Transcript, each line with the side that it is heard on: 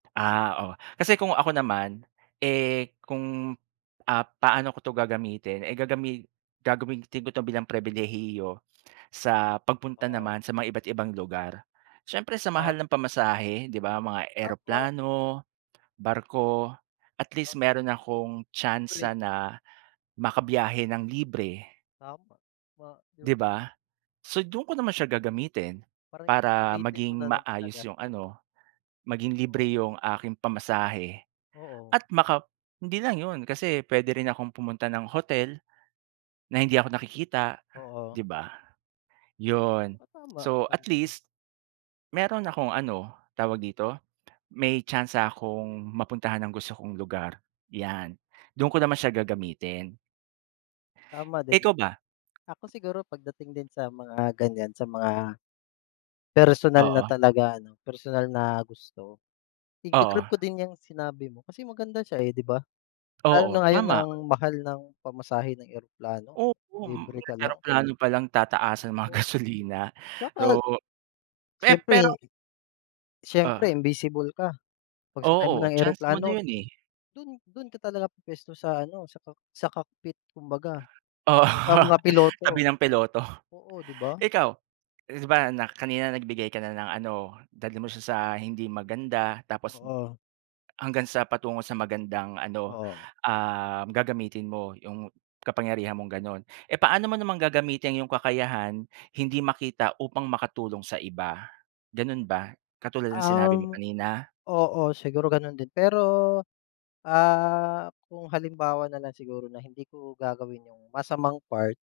right: Ah, oh. Kasi kung ako naman, eh kung, ah, paano ko 'to gagamitin, eh, gagami gagamitin ko 'to bilang pribilehiyo sa pagpunta
left: Oo.
right: naman sa mga iba't ibang lugar. Siyempre, sa
left: Oh.
right: mahal ng pamasahe, 'di ba? Mga
left: Opo.
right: eroplano, barko, at
left: Ah.
right: least mayroon na'kong
left: Pre
right: tsansa na makabiyahe nang libre.
left: Tama. Ma
right: 'Di ba? So, do'n ko naman siya gagamitin.
left: Parang
right: Para
left: sulitin mo
right: maging
left: na lang
right: maayos
left: talaga.
right: 'yong ano, maging libre
left: Oo.
right: 'yong aking pamasahe
left: Oo.
right: at maka hindi lang 'yon, kasi puwede rin akong pumunta ng hotel na hindi ako nakikita,
left: Oo.
right: 'di ba? 'Yon.
left: Oh, tama.
right: So at least, mayroon akong ano, tawag dito, may tsansa akong mapuntahan ang gusto kong lugar, 'yan. Do'n ko naman siya gagamitin.
left: Tama din.
right: Ikaw ba?
left: Ako siguro pagdating din sa mga ganyan, sa mga personal na
right: Oo.
left: talaga ano personal na gusto,
right: Oo.
left: iga-grab ko din yang sinabi mo, kasi maganda siya, eh, 'di ba? Lalo na
right: Oo,
left: ngayon
right: tama.
left: ang mahal ng pamasahe ng eroplano,
right: Opo
left: libre
right: 'yong
left: ka lang.
right: eroplano pa lang tataasan mga
left: Oo.
right: gasolina.
left: Tsaka
right: So. Pe pero
left: siyempre siyempre
right: Oh.
left: invisible ka. Pagsakay mo
right: Oo
left: ng
right: chance mo na
left: eroplano,
right: 'yon, eh.
left: 'don 'don ka talaga pu-puwesto sa ano sa cock sa cockpit, kumbaga.
right: Oo,
left: Mukhang mga piloto.
right: tabi ng piloto.
left: Oo, 'di ba?
right: Ikaw? 'Di ba na kanina nagbigay ka na ng ano, dalhin mo siya sa hindi maganda tapos
left: Oo.
right: hanggang sa patungo sa magandang ano,
left: Oo.
right: um, gagamitin mo 'yong kapangyarihan mong gano'n. Eh, paano mo namang gagamitin 'yong kakayahan hindi makita upang makatulong sa iba, gano'n ba? Katulad ng sinabi mo
left: Um,
right: kanina?
left: oo, siguro gano'n din. Pero, ah, kung halimbawa na lang siguro na hindi ko gagawin 'yong masamang part.